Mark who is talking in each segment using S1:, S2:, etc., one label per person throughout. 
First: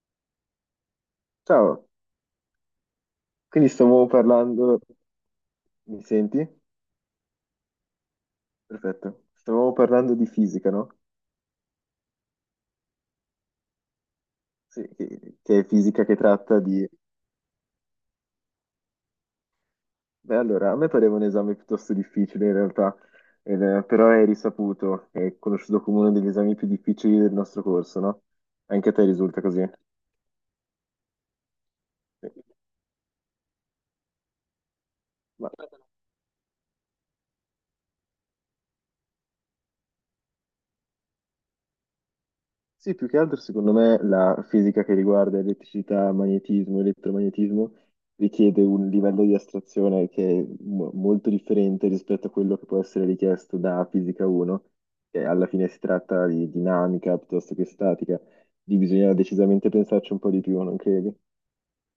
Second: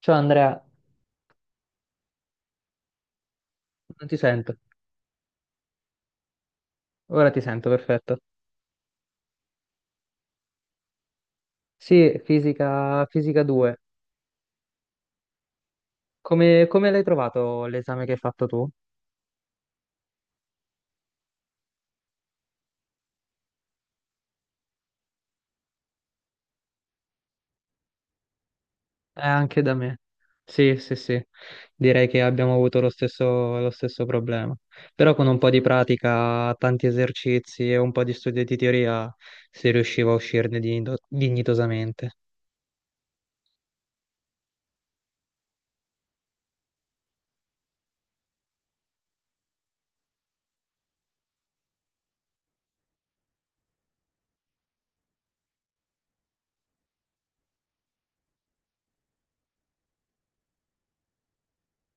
S1: Ciao Andrea,
S2: Ciao, quindi stavamo
S1: non ti sento.
S2: parlando, mi senti?
S1: Ora ti sento, perfetto.
S2: Perfetto, stavamo parlando di fisica, no?
S1: Sì, fisica, fisica 2.
S2: Sì, che è fisica che tratta
S1: Come,
S2: di...
S1: come l'hai trovato l'esame che hai fatto tu?
S2: Beh, allora, a me pareva un esame piuttosto difficile in realtà, però è risaputo, è conosciuto come uno degli esami più difficili del nostro corso, no? Anche a te risulta
S1: Anche
S2: così?
S1: da me. Sì, sì, sì. Direi che
S2: Sì.
S1: abbiamo avuto lo stesso problema. Però con un
S2: Ma
S1: po' di pratica, tanti esercizi e un po' di studio di teoria si riusciva a uscirne dignitosamente.
S2: sì, più che altro secondo me la fisica che riguarda elettricità, magnetismo, elettromagnetismo richiede un livello di astrazione che è molto differente rispetto a quello che può essere richiesto da fisica 1, che alla fine si tratta di dinamica piuttosto che statica, di bisogna decisamente pensarci un po' di più, non credi?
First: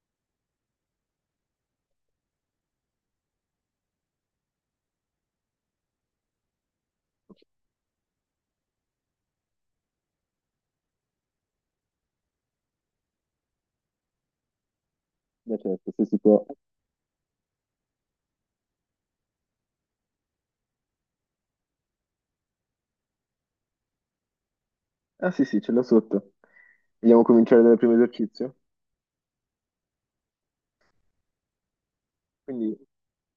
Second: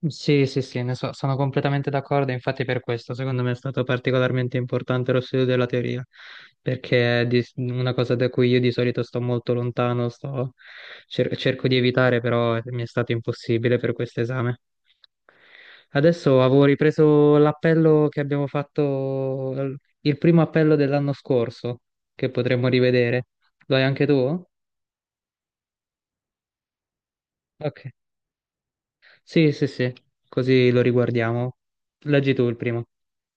S1: Sì, sì, sì, sono completamente d'accordo, infatti per questo secondo me è stato particolarmente importante lo studio della teoria, perché una cosa da cui io di solito sto molto lontano, cerco di evitare, però mi è stato impossibile per questo esame.
S2: Beh, certo, se si
S1: Adesso
S2: può.
S1: avevo ripreso l'appello che abbiamo fatto, il primo appello dell'anno scorso, che potremmo rivedere. Lo hai anche tu?
S2: Ah sì, sì, ce l'ho sotto. Vogliamo cominciare dal
S1: Ok.
S2: primo esercizio?
S1: Sì, sì, sì, così lo riguardiamo. Leggi tu il
S2: Quindi
S1: primo.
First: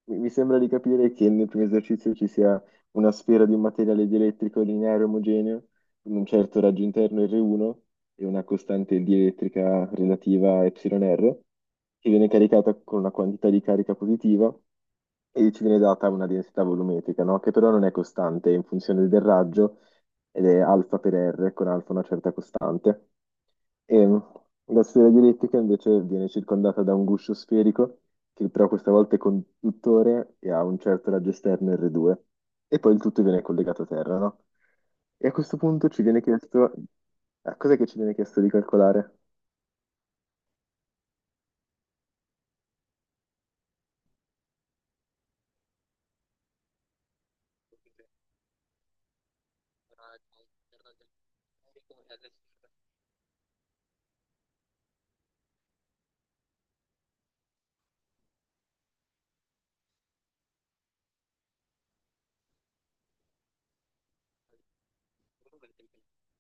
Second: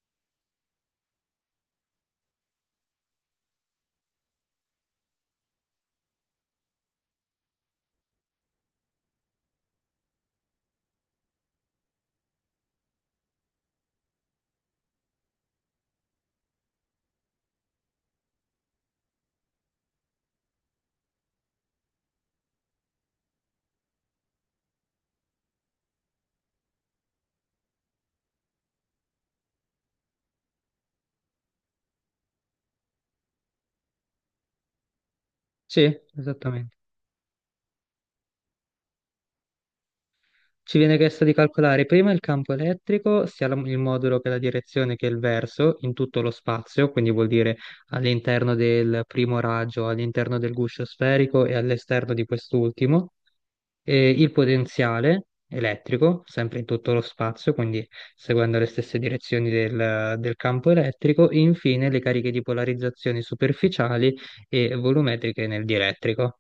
S2: mi sembra di capire che nel primo esercizio ci sia una sfera di un materiale dielettrico lineare omogeneo con un certo raggio interno R1 e una costante dielettrica relativa a εr che viene caricata con una quantità di carica positiva e ci viene data una densità volumetrica, no? Che però non è costante, è in funzione del raggio ed è alfa per R con alfa una certa costante. E mm, la sfera dielettrica invece viene circondata da un guscio sferico che però questa volta è conduttore e ha un certo raggio esterno R2 e poi il tutto viene collegato a terra, no? E a questo punto
S1: Sì,
S2: ci viene chiesto,
S1: esattamente.
S2: a cos'è che ci viene chiesto di calcolare?
S1: Ci viene chiesto di calcolare prima il campo elettrico, sia il modulo che la direzione che il verso, in tutto lo spazio, quindi vuol dire all'interno del primo raggio, all'interno del guscio sferico e all'esterno di quest'ultimo, e il potenziale elettrico, sempre in tutto lo spazio, quindi seguendo le stesse direzioni del campo elettrico, e infine le cariche di polarizzazione superficiali e volumetriche nel dielettrico,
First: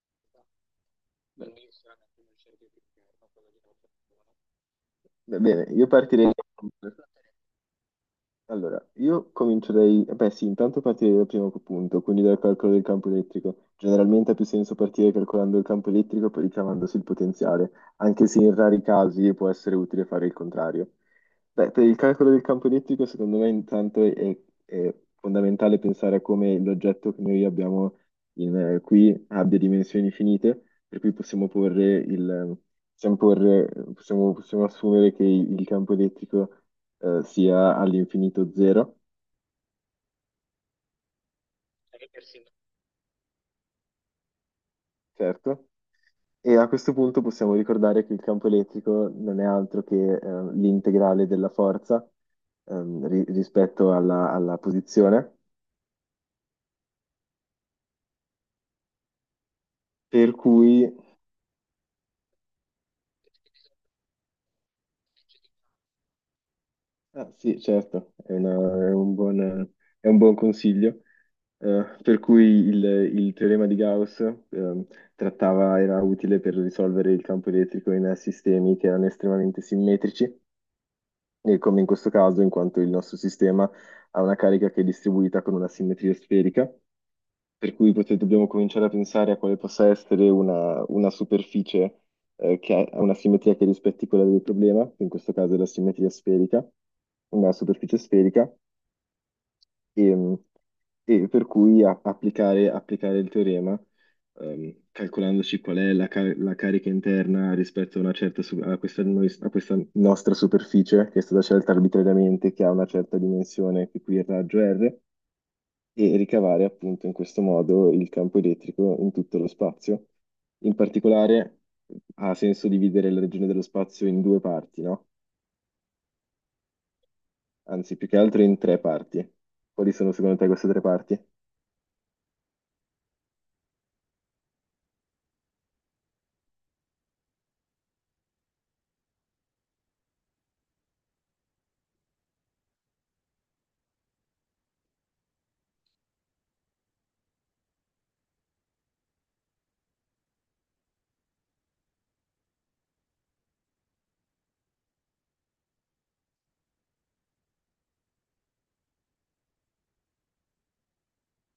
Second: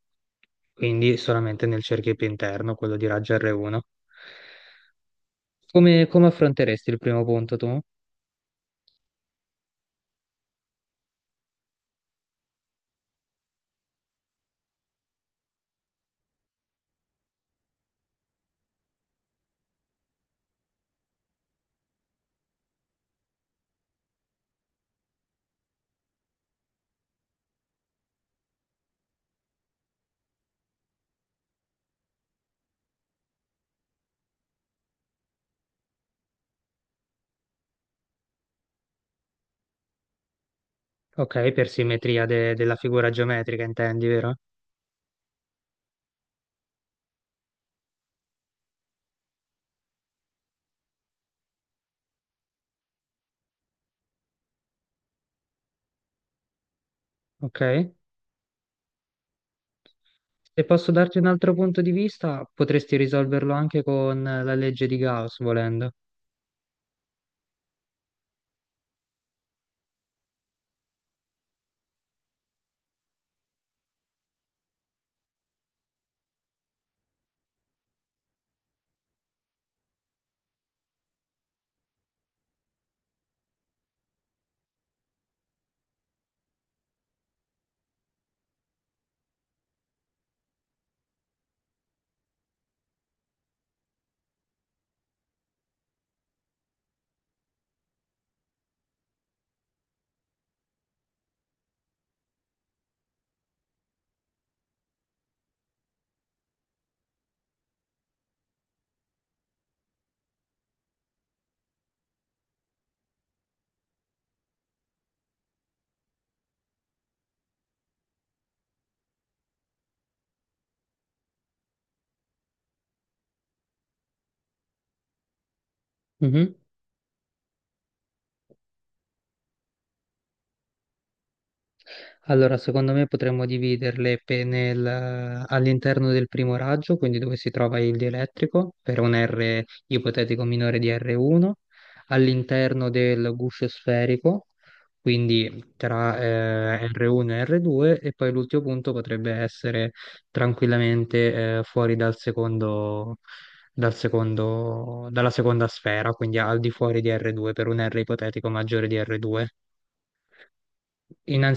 S1: quindi solamente nel cerchio più interno, quello di raggio R1.
S2: Va bene, io
S1: Come
S2: partirei
S1: affronteresti il primo punto tu?
S2: Allora, io comincio dai... Beh sì, intanto partirei dal primo punto, quindi dal calcolo del campo elettrico. Generalmente ha più senso partire calcolando il campo elettrico e poi ricavandosi il potenziale, anche se in rari casi può essere utile fare il contrario. Beh, per il calcolo del campo elettrico, secondo me intanto è fondamentale pensare a come l'oggetto che noi abbiamo qui abbia dimensioni finite, per cui possiamo porre il... Possiamo, porre- possiamo possiamo assumere che il campo elettrico sia all'infinito zero,
S1: Ok, per simmetria della figura geometrica intendi, vero?
S2: certo. E a questo punto possiamo ricordare che il campo elettrico non è altro che l'integrale della forza, rispetto alla posizione,
S1: Ok.
S2: per
S1: Se
S2: cui,
S1: posso darti un altro punto di vista, potresti risolverlo anche con la legge di Gauss, volendo.
S2: ah, sì, certo, è un buon consiglio, per cui il teorema di Gauss trattava, era utile per risolvere il campo elettrico in sistemi che erano estremamente simmetrici e come in questo caso, in quanto il nostro sistema ha una carica che è distribuita con una simmetria sferica, per cui dobbiamo cominciare a pensare a quale possa essere una superficie che ha una simmetria che rispetti quella del problema, che in questo caso è la simmetria sferica, una superficie sferica, e, e per cui applicare il teorema calcolandoci qual è la carica interna rispetto una certa a questa nostra superficie che è stata scelta arbitrariamente, che ha una certa dimensione, che qui è il raggio R, e ricavare appunto in questo modo il campo elettrico in tutto lo spazio. In particolare ha senso dividere la regione dello spazio in due parti, no?
S1: Mhm.
S2: Anzi, più che altro in tre parti. Quali sono secondo te queste tre parti?
S1: Allora, secondo me potremmo dividerle all'interno del primo raggio, quindi dove si trova il dielettrico, per un R ipotetico minore di R1, all'interno del guscio sferico, quindi tra R1 e R2, e poi l'ultimo punto potrebbe essere tranquillamente fuori dal secondo, dalla seconda sfera, quindi al di fuori di R2, per un R ipotetico maggiore di R2.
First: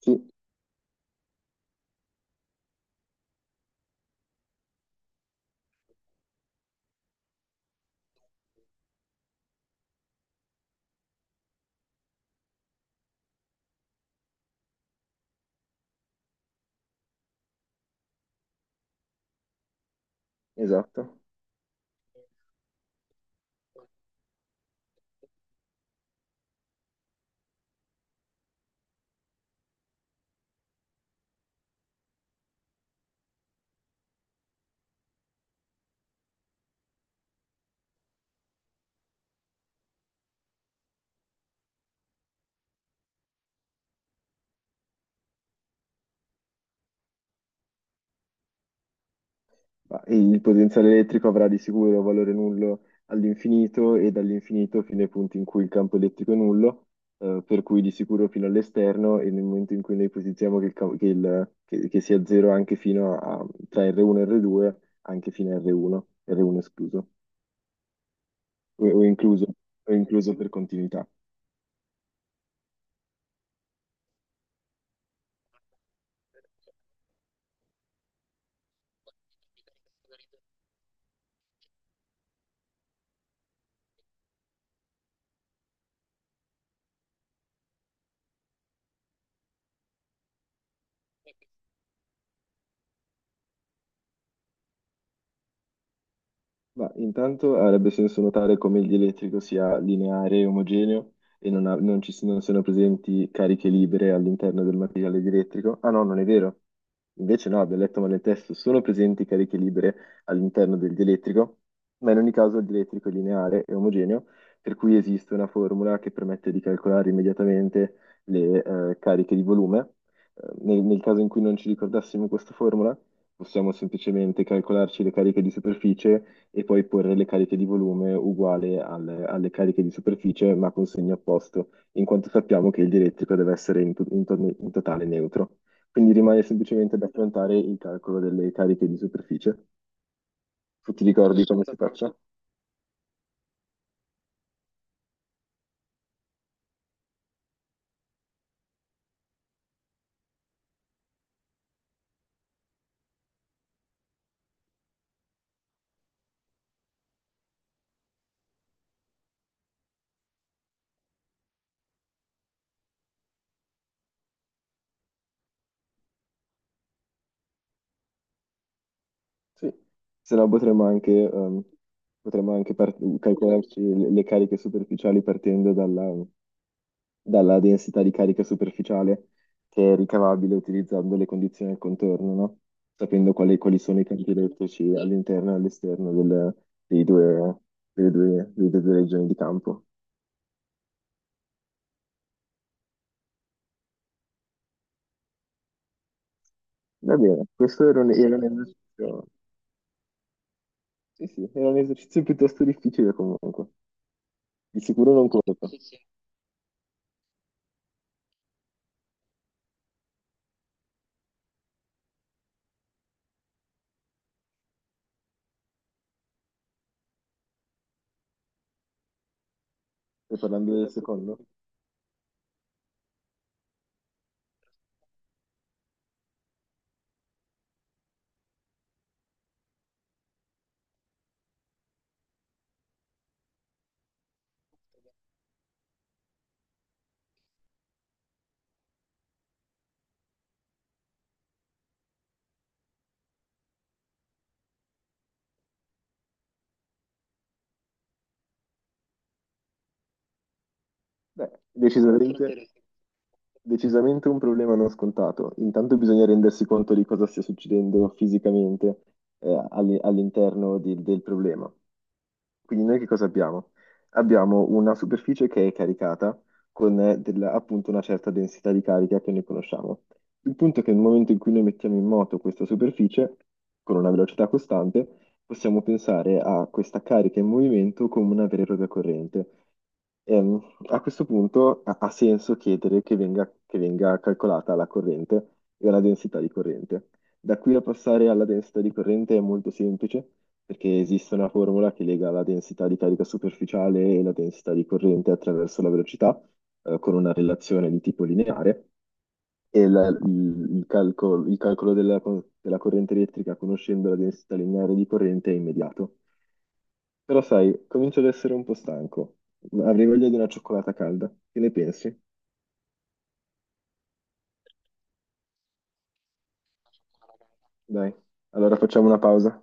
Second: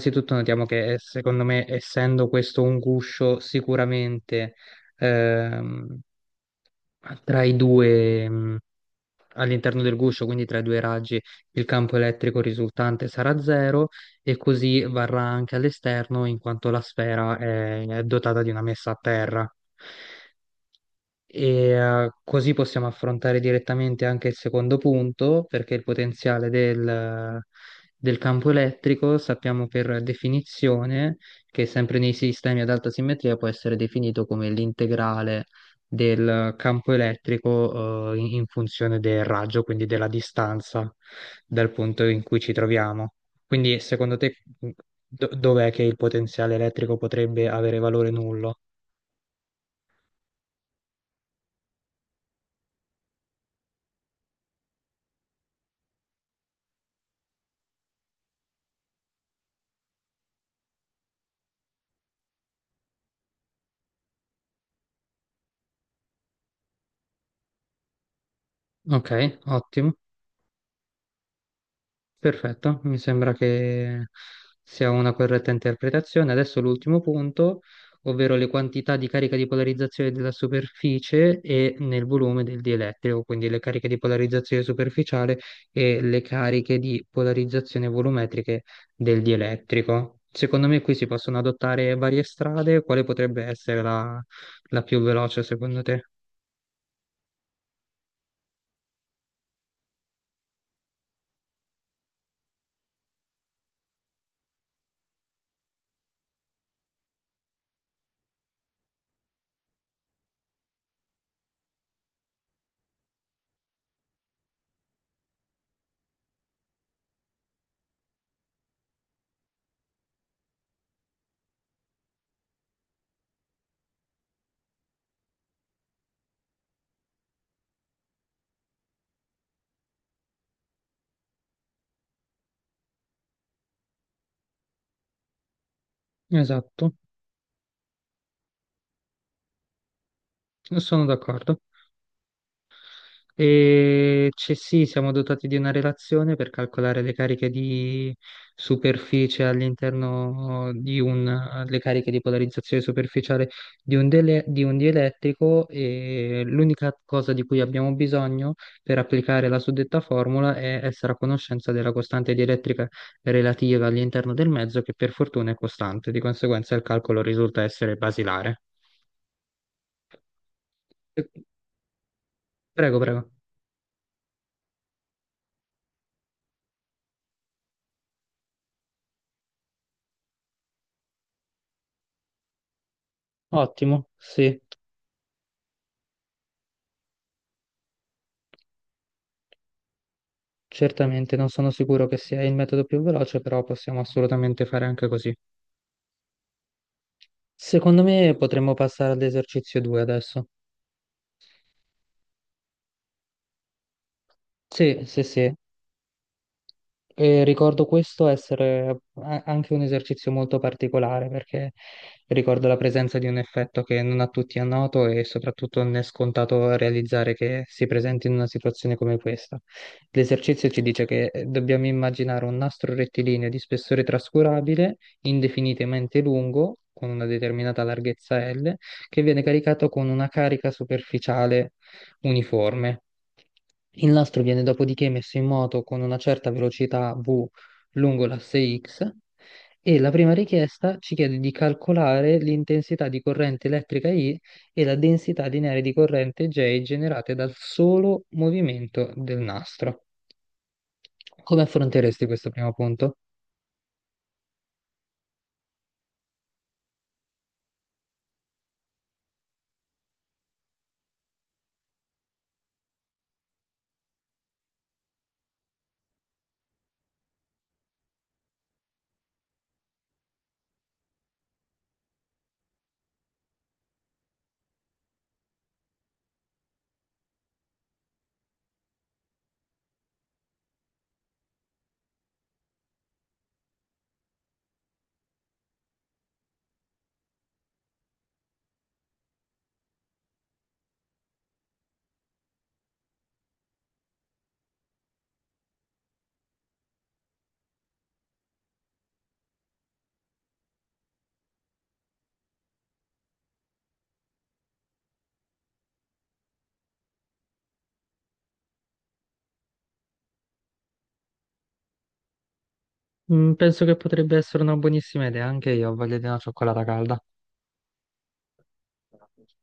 S2: Sì,
S1: notiamo che secondo me, essendo questo un guscio, sicuramente ehm, tra i due, all'interno del guscio, quindi tra i due raggi, il campo elettrico risultante sarà zero e così varrà anche all'esterno, in quanto la sfera è dotata di una messa a terra.
S2: esatto.
S1: E così possiamo affrontare direttamente anche il secondo punto, perché il potenziale del campo elettrico sappiamo per definizione che sempre nei sistemi ad alta simmetria può essere definito come l'integrale del campo elettrico, in funzione del raggio, quindi della distanza dal punto in cui ci troviamo. Quindi, secondo te, mm, dov'è che il potenziale elettrico potrebbe avere valore nullo?
S2: Ma il potenziale elettrico avrà di sicuro valore nullo all'infinito e dall'infinito fino ai punti in cui il campo elettrico è nullo, per cui di sicuro fino all'esterno e nel momento in cui noi ipotizziamo che, il cam- che il- che sia zero anche fino a, tra R1 e R2, anche fino a R1, R1 escluso, o, o
S1: Ok,
S2: incluso,
S1: ottimo.
S2: o incluso per continuità.
S1: Perfetto, mi sembra che sia una corretta interpretazione. Adesso l'ultimo punto, ovvero le quantità di carica di polarizzazione della superficie e nel volume del dielettrico, quindi le cariche di polarizzazione superficiale e le cariche di polarizzazione volumetriche del dielettrico. Secondo me qui si possono adottare varie strade, quale potrebbe essere la, la più veloce secondo te?
S2: Ma intanto avrebbe senso notare come il dielettrico sia lineare e omogeneo e non ci siano, non siano presenti cariche libere all'interno del materiale dielettrico. Ah no, non è vero. Invece no, abbiamo letto male il testo, sono presenti cariche libere all'interno del dielettrico, ma in ogni caso il dielettrico è lineare e omogeneo, per cui esiste una formula che permette di calcolare immediatamente le cariche di volume. Nel nel caso in cui non ci ricordassimo questa formula, possiamo semplicemente calcolarci le cariche di superficie e poi porre le cariche di volume uguale alle cariche di superficie, ma con segno opposto, in quanto sappiamo che il dielettrico deve essere in totale neutro. Quindi rimane
S1: Esatto,
S2: semplicemente da affrontare il calcolo delle cariche di superficie. Tu
S1: sono
S2: ti ricordi
S1: d'accordo.
S2: come si faccia?
S1: E c'è sì, siamo dotati di una relazione per calcolare le cariche di superficie all'interno di un, le cariche di polarizzazione superficiale di un, di un dielettrico e l'unica cosa di cui abbiamo bisogno per applicare la suddetta formula è essere a conoscenza della costante dielettrica relativa all'interno del mezzo che per fortuna è costante, di conseguenza il calcolo risulta essere basilare.
S2: Sì, se no potremmo potremmo anche
S1: Prego, prego.
S2: calcolarci le cariche superficiali partendo dalla densità di carica superficiale che è ricavabile utilizzando le condizioni al contorno, no? Sapendo quali sono i
S1: Ottimo,
S2: campi
S1: sì.
S2: elettrici all'interno e all'esterno dei due, delle due regioni di campo.
S1: Certamente, non sono sicuro che sia il metodo più veloce, però possiamo assolutamente fare anche così.
S2: Va bene, questo era
S1: Secondo me
S2: era un
S1: potremmo passare
S2: esercizio,
S1: all'esercizio 2 adesso.
S2: sì, sì, era un esercizio piuttosto difficile comunque, di
S1: Sì,
S2: sicuro
S1: sì,
S2: non
S1: sì.
S2: corto.
S1: E ricordo questo essere anche un esercizio molto particolare perché ricordo la presenza di un effetto che non a tutti è noto e soprattutto non è scontato realizzare che si presenti in una situazione come questa.
S2: Stai
S1: L'esercizio
S2: parlando
S1: ci
S2: del
S1: dice che
S2: secondo?
S1: dobbiamo immaginare un nastro rettilineo di spessore trascurabile, indefinitamente lungo, con una determinata larghezza L, che viene caricato con una carica superficiale uniforme. Il nastro viene dopodiché messo in moto con una certa velocità v lungo l'asse x e la prima richiesta ci chiede di calcolare l'intensità di corrente elettrica I e la densità lineare di corrente J generate dal solo movimento del nastro.
S2: Beh,
S1: Come affronteresti questo
S2: decisamente,
S1: primo punto?
S2: decisamente un problema non scontato. Intanto bisogna rendersi conto di cosa stia succedendo fisicamente del problema. Quindi noi che cosa abbiamo? Abbiamo una superficie che è caricata con appunto una certa densità di carica che noi conosciamo. Il punto è che nel momento in cui noi mettiamo in moto questa superficie con una velocità costante, possiamo pensare a questa carica in movimento come una vera e propria corrente. Ehm, A questo punto ha senso chiedere che venga calcolata la corrente e la densità di corrente. Da qui a passare alla densità di corrente è molto semplice, perché esiste una formula che lega la densità di carica superficiale e la densità di corrente attraverso la velocità con una relazione di tipo lineare e il calcolo della corrente elettrica conoscendo la densità lineare di corrente è immediato. Però sai, comincio ad essere un po' stanco. Avrei voglia di una cioccolata calda. Che ne pensi?
S1: Mm, penso che potrebbe essere una buonissima idea, anche io ho voglia di una cioccolata calda.
S2: Dai, allora facciamo una pausa.